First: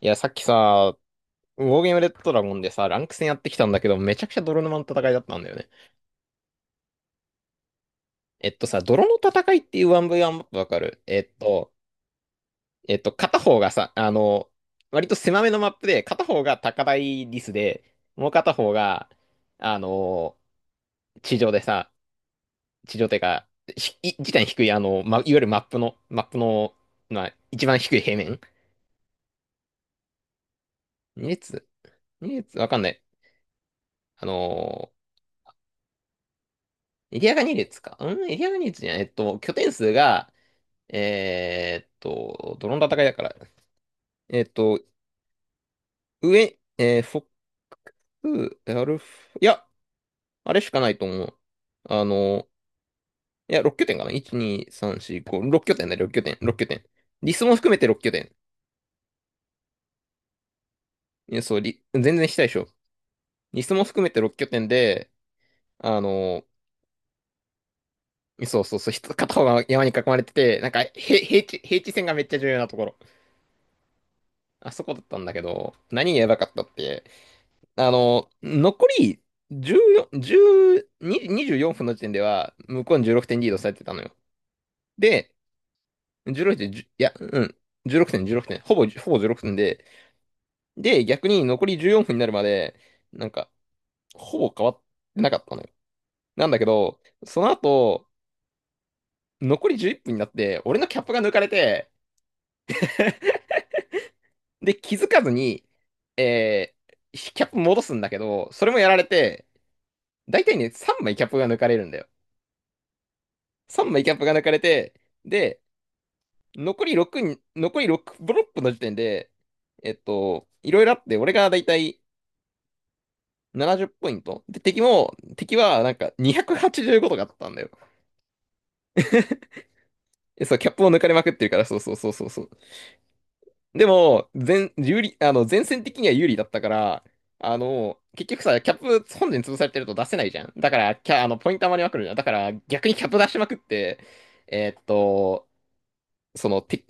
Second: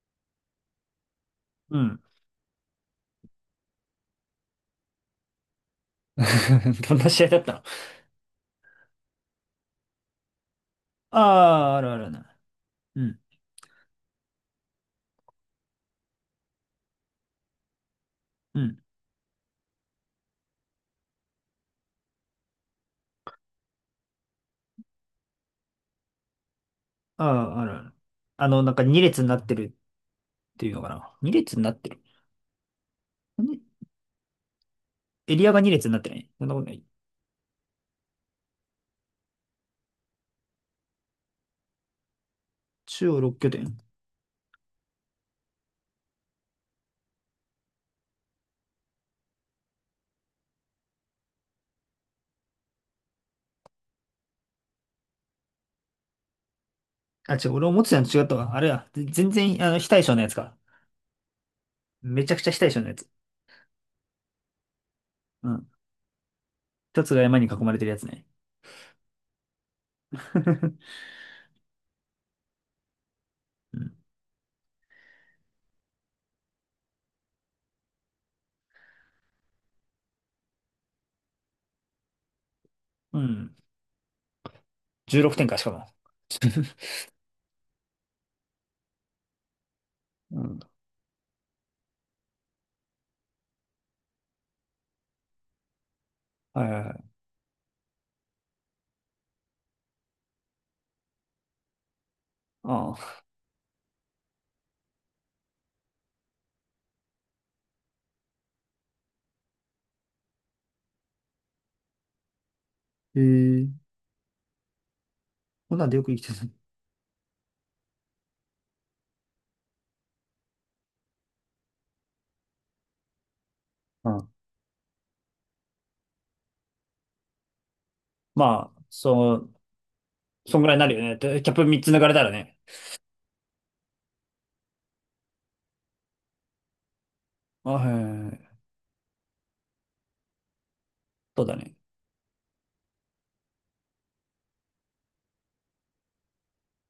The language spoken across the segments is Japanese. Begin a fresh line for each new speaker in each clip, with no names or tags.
いや、さっきさ、ウォ
う
ーゲーム
ん。
レッドドラゴンでさ、ランク戦やってきたんだけど、めちゃくちゃ泥沼の戦いだったんだよね。
どんな試合だったの？
えっとさ、泥の戦いっていう 1V1 マップわかる
ああ、あるあるな。うん、
片方がさ、割と狭めのマップで、片方が高台リスで、もう片
う
方
ん。
が、あの、地上でさ、地上っていうか、地点低い、いわゆるマップの、マップの、
あ
まあ、
あ、あ
一
る
番
あ
低
る。
い平面。
あの、なんか2列になってるっていうのかな。
二
2列に
列、
なってる。
わかんない。
に
あの、
エリアが2列になってない？そんなことない。
エリアが2列かエリアが2列じゃない。えっと、拠点数が、どの戦い
中
だ
央
から。
6拠点。
えーっと、上、えー、フォック、アルフ、いや、あれしかないと思う。あの、6拠点かな？ 1、2、3、4、5、6拠点だよ、6拠点。リ
あ、
ス
違う、
も
俺
含め
思っ
て
て
6
たの
拠
違っ
点。
たわ。あれや、全然、あの、非対称のやつか。
全
め
然
ち
し
ゃく
たで
ちゃ
し
非
ょ。
対称のやつ。
リスも含めて6拠点で、
うん。
あの、
一つが山に囲まれてるやつね。
片方が山に囲まれてて、平地、平地線がめっちゃ重要なところ。
うん。
あそこだったんだけど、何がやばかったって、残り14、10、24分の時点では、向こうに
う
16点リー
ん。
ドされてたのよ。
16
で、
点か、しかも。
16点、1いや、うん、16点、16点、ほぼ16点で、
うん。
で、逆に残り14分になるまで、なんか、ほぼ変わってなかったのよ。なんだ
は
け
いはいは
ど、
い。
その後、残り11分になって、俺のキャップが抜かれて、
ああ。
で、気づかずに、えキャップ戻すんだけど、それもやられて、大体ね、3枚キャップが抜かれるんだよ。
へえ。
3枚キャップが抜かれて、で、
こんなんでよく生きてる。
残り6に、残り6ブロックの時点で、えっと、いろいろあって、俺がだいたい70ポ
う
イン
ん。
ト。で、敵はなんか285とかあったんだよ。
まあ、そう、
え、そう、
そん
キ
ぐ
ャッ
らいに
プ
な
を
る
抜
よ
かれ
ね。
まくっ
で
てる
キャ
か
ッ
ら、
プ
そう
3つ
そう
抜
そ
か
う
れた
そう
ら
そう。
ね。
でも、有利、前線的には有利だったから、
あ、
結
へ
局
え。
さ、キャップ本陣潰されてると出せないじゃん。だから、キャ、あの、
そう
ポイ
だ
ント
ね。
余りまくるじゃん。だから、逆にキャップ出しまくって、えっと、その、て、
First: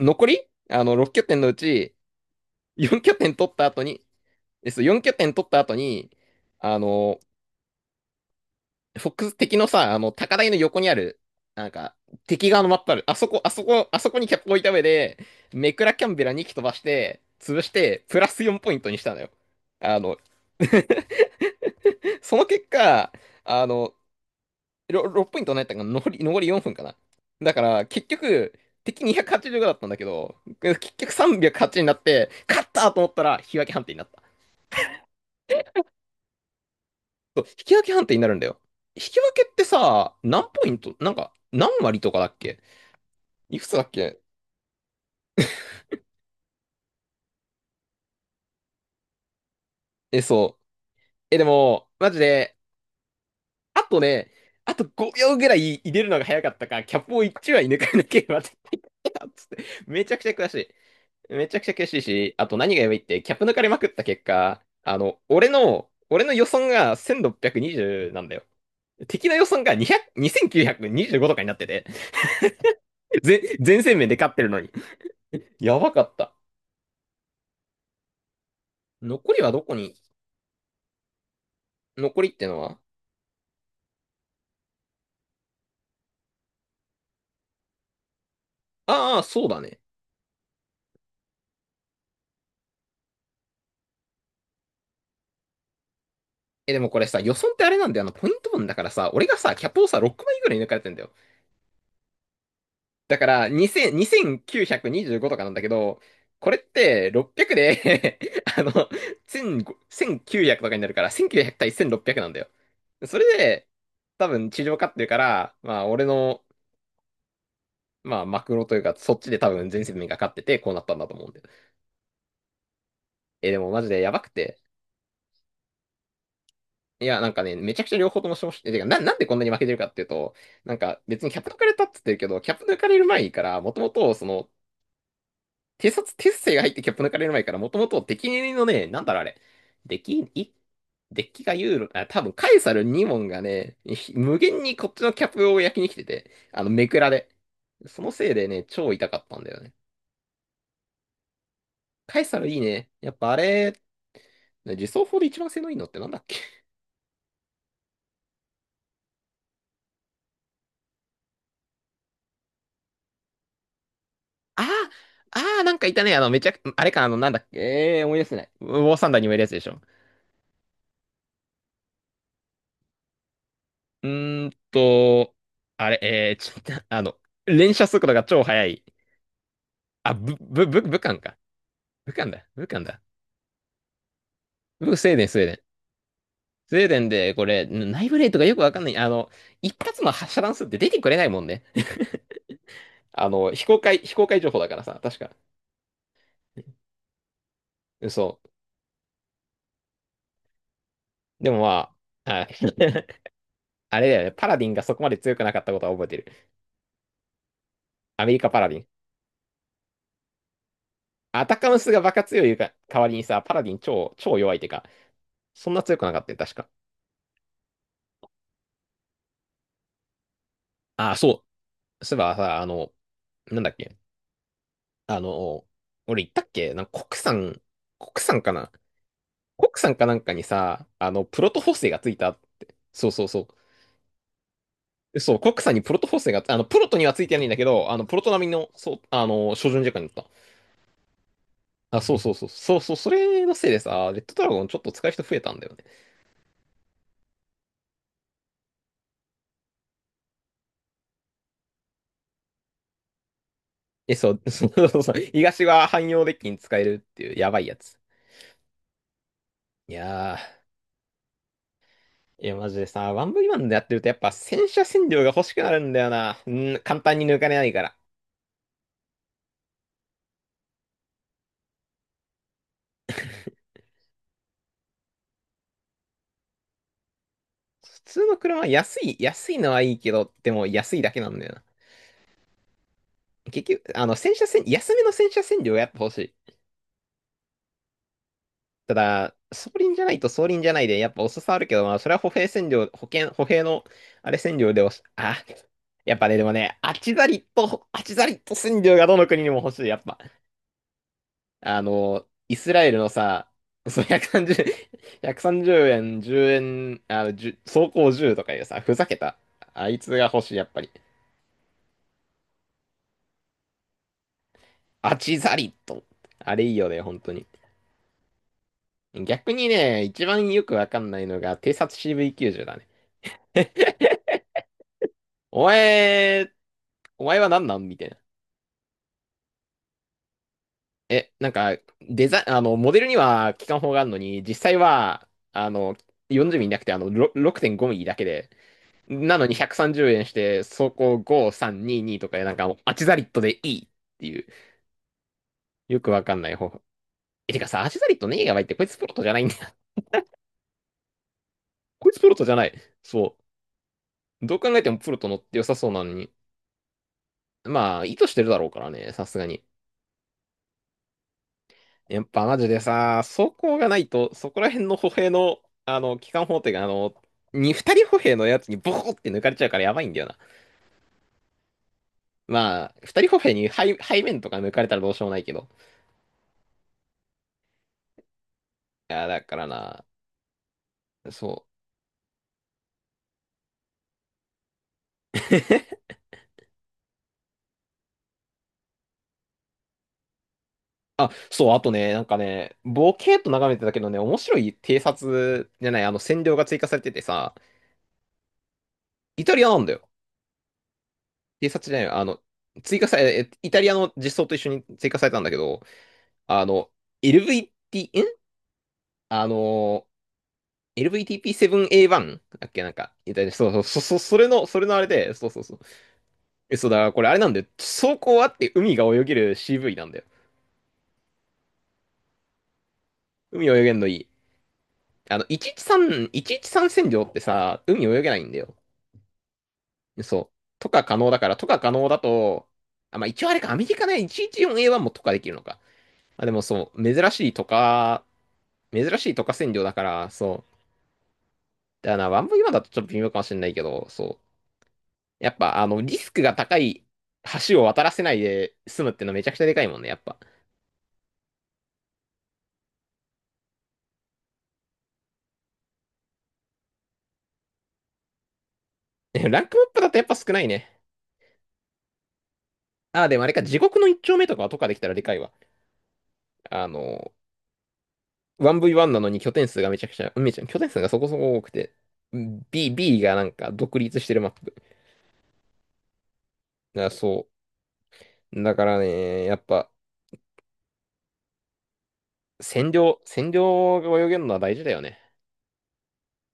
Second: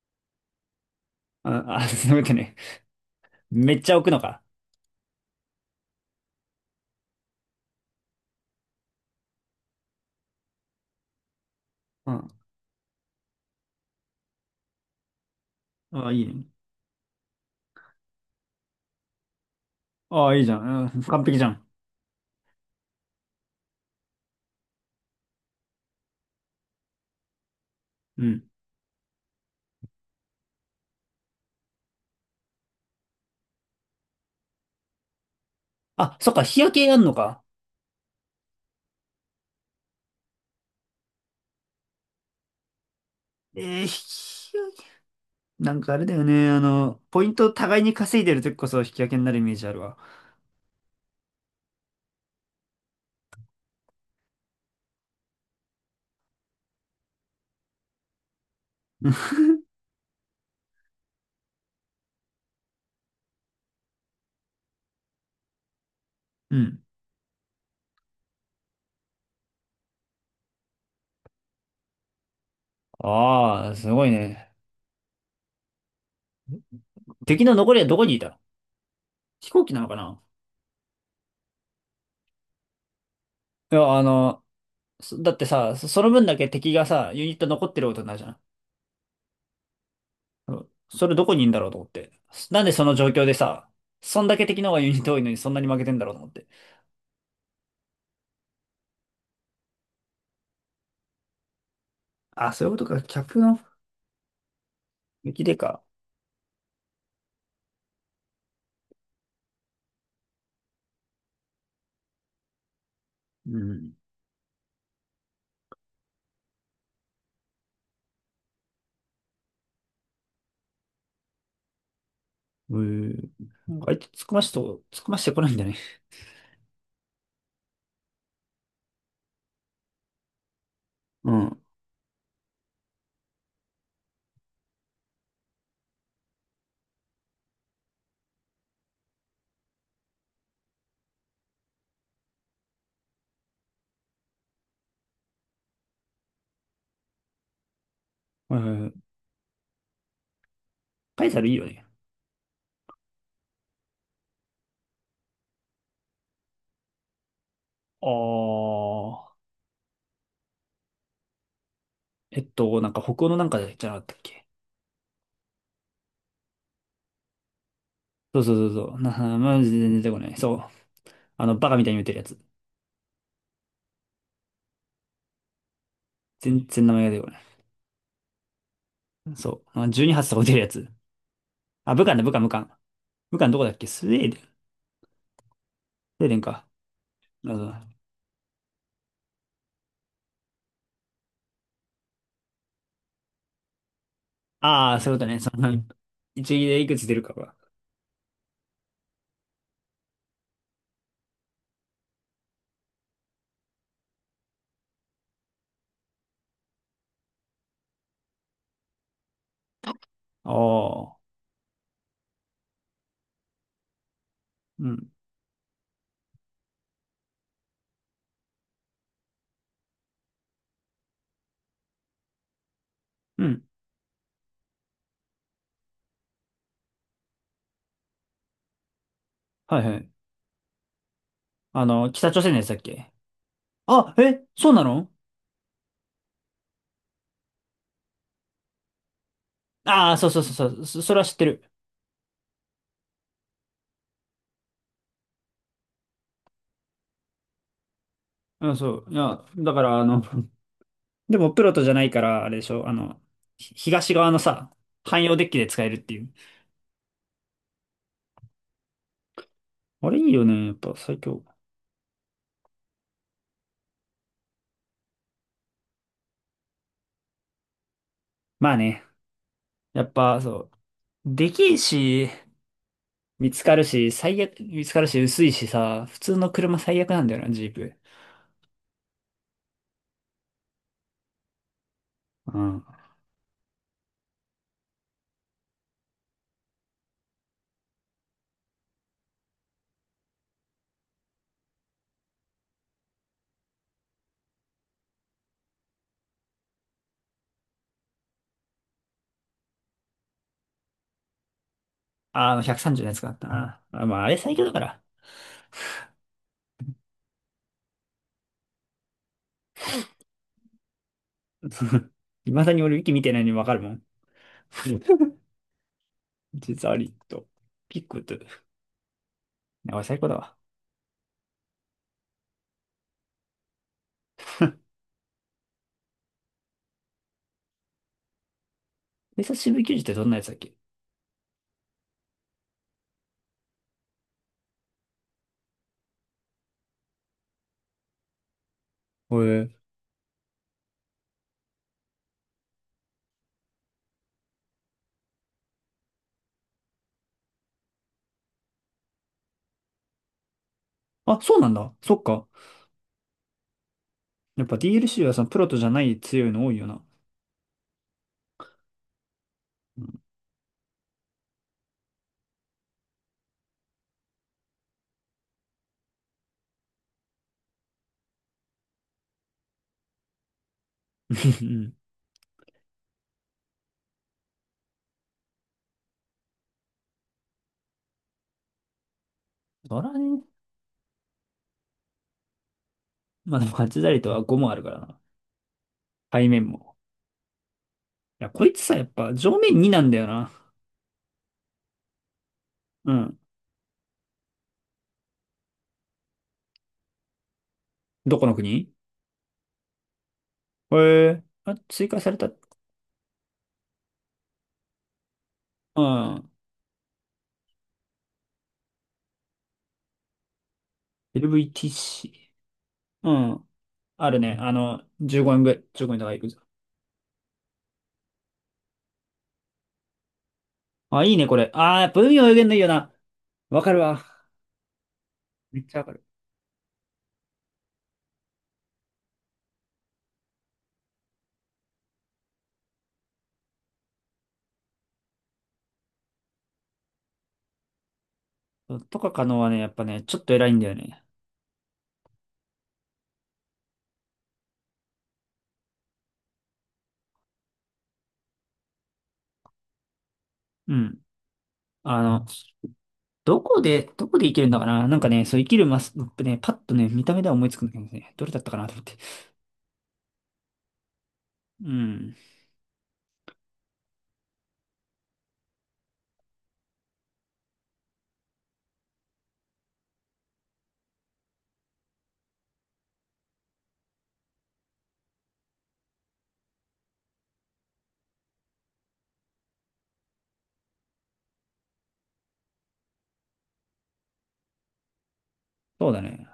残り6拠点のう
あ、あ、
ち、
そういうことね。
4拠点取った
め
後
っちゃ
に、
置くのか。
で、そう、4拠点取った後に、あの、フォックス敵のさ、高台の横にある、なんか、
うん。
敵側のマップある。あそこ、あそこ、あそこにキャップ置いた上で、メクラキャ
あ、
ン
い
ベ
い
ラ2
ね。
機飛ばして、潰して、プラス4ポイントにしたのよ。あの、
あ、いいじゃん。うん、完璧じゃん。
その結果、あの、6ポイントになったかな、残り4分かな。だから、結
うん。
局、敵285だったんだけど、結局380になって、勝ったと思ったら、引き分け判定になった。
あ、そっか、日焼けやんの
そ
か。
う引き分け判定になるんだよ。引き分けってさ、何ポイントなんか、何割とかだっけ？いくつ
え
だ
ー、
っけ？
日焼け。なんかあれだよね。あの、ポイントを互いに稼いでる時こそ日焼けになるイメージあるわ。
え、そう。え、でも、マジで、あとね、あと5秒ぐらい入れるのが早かったか、キャップを1枚抜かなければ絶対勝てたっつって、めちゃくちゃ悔しい。めちゃくちゃ悔しいし、あと何がやばいって、キャップ抜かれまくった結果、俺の予
う
算
ん。
が1,620なんだよ。敵の予算が200、2,925とかになってて、
ああ、
全
す
戦
ご
面
い
で勝ってる
ね。
のに。やばかった。
敵の残りはどこにいたの？
残り
飛
はど
行
こ
機なの
に？
かな？
残りってのは？
いや、あの、そだってさ、そその分だけ敵がさ、ユニット残ってることになるじゃん。
ああ、そうだね。
それどこにいんだろうと思って。なんでその状況でさ、そんだけ敵の方がユニット多いのにそんなに負けてんだろうと思って。
え、でもこれさ、予算ってあれなんだよ。ポイント分だからさ、俺がさ、キャップをさ、6枚ぐらい抜かれてんだよ。
あ、そういうことか。
だか
客
ら、
の
2000、2,925
向
とか
き
なん
で
だけ
か。
ど、これって600で あの、1500 1900とかになるから、1900対1600なんだよ。それ
う
で、
ん。
多分地上勝ってるから、まあ、マクロというか、そっちで多分全世界が勝ってて、こうなったんだと思うんだよ。
うん。
え、でも
なん
マ
か
ジ
相
で
手突
やば
っ
く
込まして
て。
と、突っ込ましてこないんだね。
めちゃくちゃ両方とも消費、てか、な、なんでこんなに負けてるかっていうと、なんか別に
う
キャップ抜
ん。
かれたって言ってるけど、キャップ抜かれる前から、もともと、偵察、鉄星が入ってキャップ抜かれる前から、もともと敵のね、なんだろうあれ、デッキ、い、デッキがユーロ、あ、多分カエサル2問がね、無限にこっちのキャップを焼きに来てて、めくらで。そのせいで
う
ね、超
ん。
痛かったんだよね。
パイサルいいよね。
カエサルいいね。やっぱあれ、ね自走砲で一番性能いいのってなんだっけ？
あー。なんか北欧のなんかじゃなかったっけ？
あああ、なんかいたね。あの、めちゃく、あれか、あの、なんだっけ、ええー思い出せ
そ
な
う
い。
そう
ウ
そう
ォー
そう。
サ
な、
ンダーにもいるやつ
ま
で
あ、
し
全
ょ。
然出てこない。そう。あの、バカみたいに打てるやつ。
うーんと、あれ、ええちょっ
全
と、
然 名前が出てこない。
連射速度が超速い。
そう。あ、
あ、
12発
ぶ、
とか打てる
ぶ、
や
ぶ、
つ。
武漢か。
あ、武
武
漢だ、
漢
武漢、
だ、
武
武
漢。
漢だ。
武漢どこだっけ？スウェーデン。ス
ぶ、スウェーデン、スウェーデン。
ウェーデンか。
スウェーデンで、こ
あそう
れ、
ん。
内部レートがよくわかんない。一発の発射弾数って出てくれないもんね。あの、非公開情報だから
あ
さ、
あ、そうい
確
うこと
か。
ね。その、一撃でいくつ出るかが。
嘘。でもまあ、あ あれだよね。パラディンがそこまで強くなかったことは覚えてる。アメリカパラディン。
ああ、
アタカムスがバカ強い代わりにさ、パラディン超、超弱いってか、
うん。
そんな強くなかったよ、確か。ああ、そう。そういえばさ、
う
なん
ん。
だっけ。あの、俺言ったっけ？なんか国産、国産かな？国
はい
産
は
か
い。
なんかにさ、プロト補
あ
正がつ
の、
い
北
たっ
朝鮮のやつ
て。
だっ
そう
け？
そうそ
あ、え、そうなの？
う。そう、国産にプロト補正が、プロトにはついてないんだけど、プロト並みの、そう、照準時間に
ああ、
なっ
そうそうそうそう。それは知ってる。
た。あ、そうそうそう。そうそう、それのせいでさ、レッドドラゴンちょっと使う人増えたんだよね。
うん、そう。いや、だから、あの、でもプロトじゃないから、あれでしょ、あの、東
え、そ
側の
う、そ
さ、
うそうそう。
汎用デッキ
東
で使
は
えるっ
汎
てい
用
う。
デッキに使えるっていう、やばいやつ。い
あれいい
や
よね。やっぱ最強。
マジでさ、ワンブイワンでやってるとやっぱ洗車洗量が欲しくなるんだよな。うん、簡単に抜かれないから。
まあね。やっぱ、そう。できるし、見つかるし、最悪、見つかるし、薄いしさ、普通の車最悪なんだよな、ジープ。
普通の車は安い、安いのはいいけど、でも安いだけなんだよな。
うん。
結局、あの、洗車洗、安めの洗車洗量がやっぱ欲しい。ただ、装輪じゃないで、やっぱ遅さあるけど、それは歩兵洗量、保険、歩兵の、あれ洗量でおし、あ、やっぱね、でもね、あちざりと洗量がどの国にも欲しい、やっぱ。
あ
イ
の、
スラエル
130
の
のやつがあった
さ、
な。
その
あ、まあ、あれ最
130、
強だから。
1 3円、10円、10走行じゅうとかいうさ、ふざけた。あいつが欲しい、やっぱり。
いまだに俺、ウィキ見てないのにわかるもん。
ア チザリット。あれいいよ
実は
ね、
リッ
本当に。
ト。ピックと。
逆に
やば
ね、
い、最
一
高だ
番
わ。
よくわかんないのが、偵察 CV90 だね。お前、お前は何なんみたいな。
偵察支部球児ってどんなやつだっけ？
え、なんか、デザイン、あの、モデルには機関砲があるのに、実際は、40ミリなくて、6.5ミリだけで、な
へ
のに
え。
130円して、走行5,322とかでなんかもうアチザリットでいいっていう、よくわかんない方法。え、てかさ、アチザリットねえやばいって、こいつプロトじゃないんだよ。
あ、そうなんだ。
こい
そ
つ
っ
プロト
か。
じゃない。そう。どう
やっ
考
ぱ
えてもプロ
DLC
ト
は
乗っ
そのプ
て良
ロ
さ
とじ
そ
ゃ
う
な
なの
い
に。
強いの多いよな。
まあ、意図してるだろうからね、さすがに。
うん。
やっぱマジでさ、走行がないと、そこら辺の歩兵の、機関砲手が、二人歩兵のやつにボコって抜かれちゃうからやばいんだよな。
うん、
まあ、二人歩兵に背、背面とか抜かれたらどうしようもないけど。いや、だから
そ
な、
らね。
そう。
まあでもハチザリとは5もあるからな。背面も。いや、こいつさ、やっぱ上面2なんだよな。
あ、そう、あとね、なんかね、
う
ボケー
ん。
っと眺めてたけどね、面白い偵察じゃない、占領が追加されててさ、
どこの国？
イタリアなんだよ。
へえ。
偵
あ、
察じゃない、
追加
あ
され
の、
た。
追加され、えイタリアの実装と一緒に追加されたんだけど、
うん。
あの、LVT、んあの、LVTP7A1 だっけ？なんか、
LVTC。う
イタリア、
ん。あ
そ
る
れ
ね。
の、
あ
それのあ
の、
れで、
15
そうそ
円
う
ぐ
そ
ら
う。
い、15円とかいくぞ。
え、そうだから、これあれなんだよ。走行あって海が泳げる CV なんだよ。
あ、いいね、これ。あー、分泳げ限のいいよな。
海
わ
泳げ
かる
んのい
わ。
い。あの、
めっちゃわ
113、
かる。
113占領ってさ、海泳げないんだよ。そう。とか可能だと、あ、まあ一応あれか、アメリカね、114A1 もとかできるのか。まあでもそう、珍
と
し
か
い
可
とか
能は
占
ね、
領
や
だ
っ
か
ぱね、
ら、
ちょっと
そ
偉い
う。
んだよね。
だからな、ワンブイワンだとちょっと微妙かもしれないけど、そう。やっぱ、リスクが高い橋を渡らせないで済むってのはめちゃくちゃでかいもんね、やっぱ。
うん。あの、どこで生きるんだかな、なんかね、そう生きるマス、ね、パッとね、見た目では思いつくんだけどね、どれだったかなと思って。
ねランクマップだとやっぱ少ないね。
うん。
あ、でもあれか、地獄の一丁目とかはとかできたらでかいわ。あの、1V1 なのに拠点数がめちゃくちゃ、めちゃ、拠点数がそこそこ多くて、B がなんか独立してるマップ。いや、そう。だからね、やっぱ、占領が泳げるのは大事だよね。
そうだね。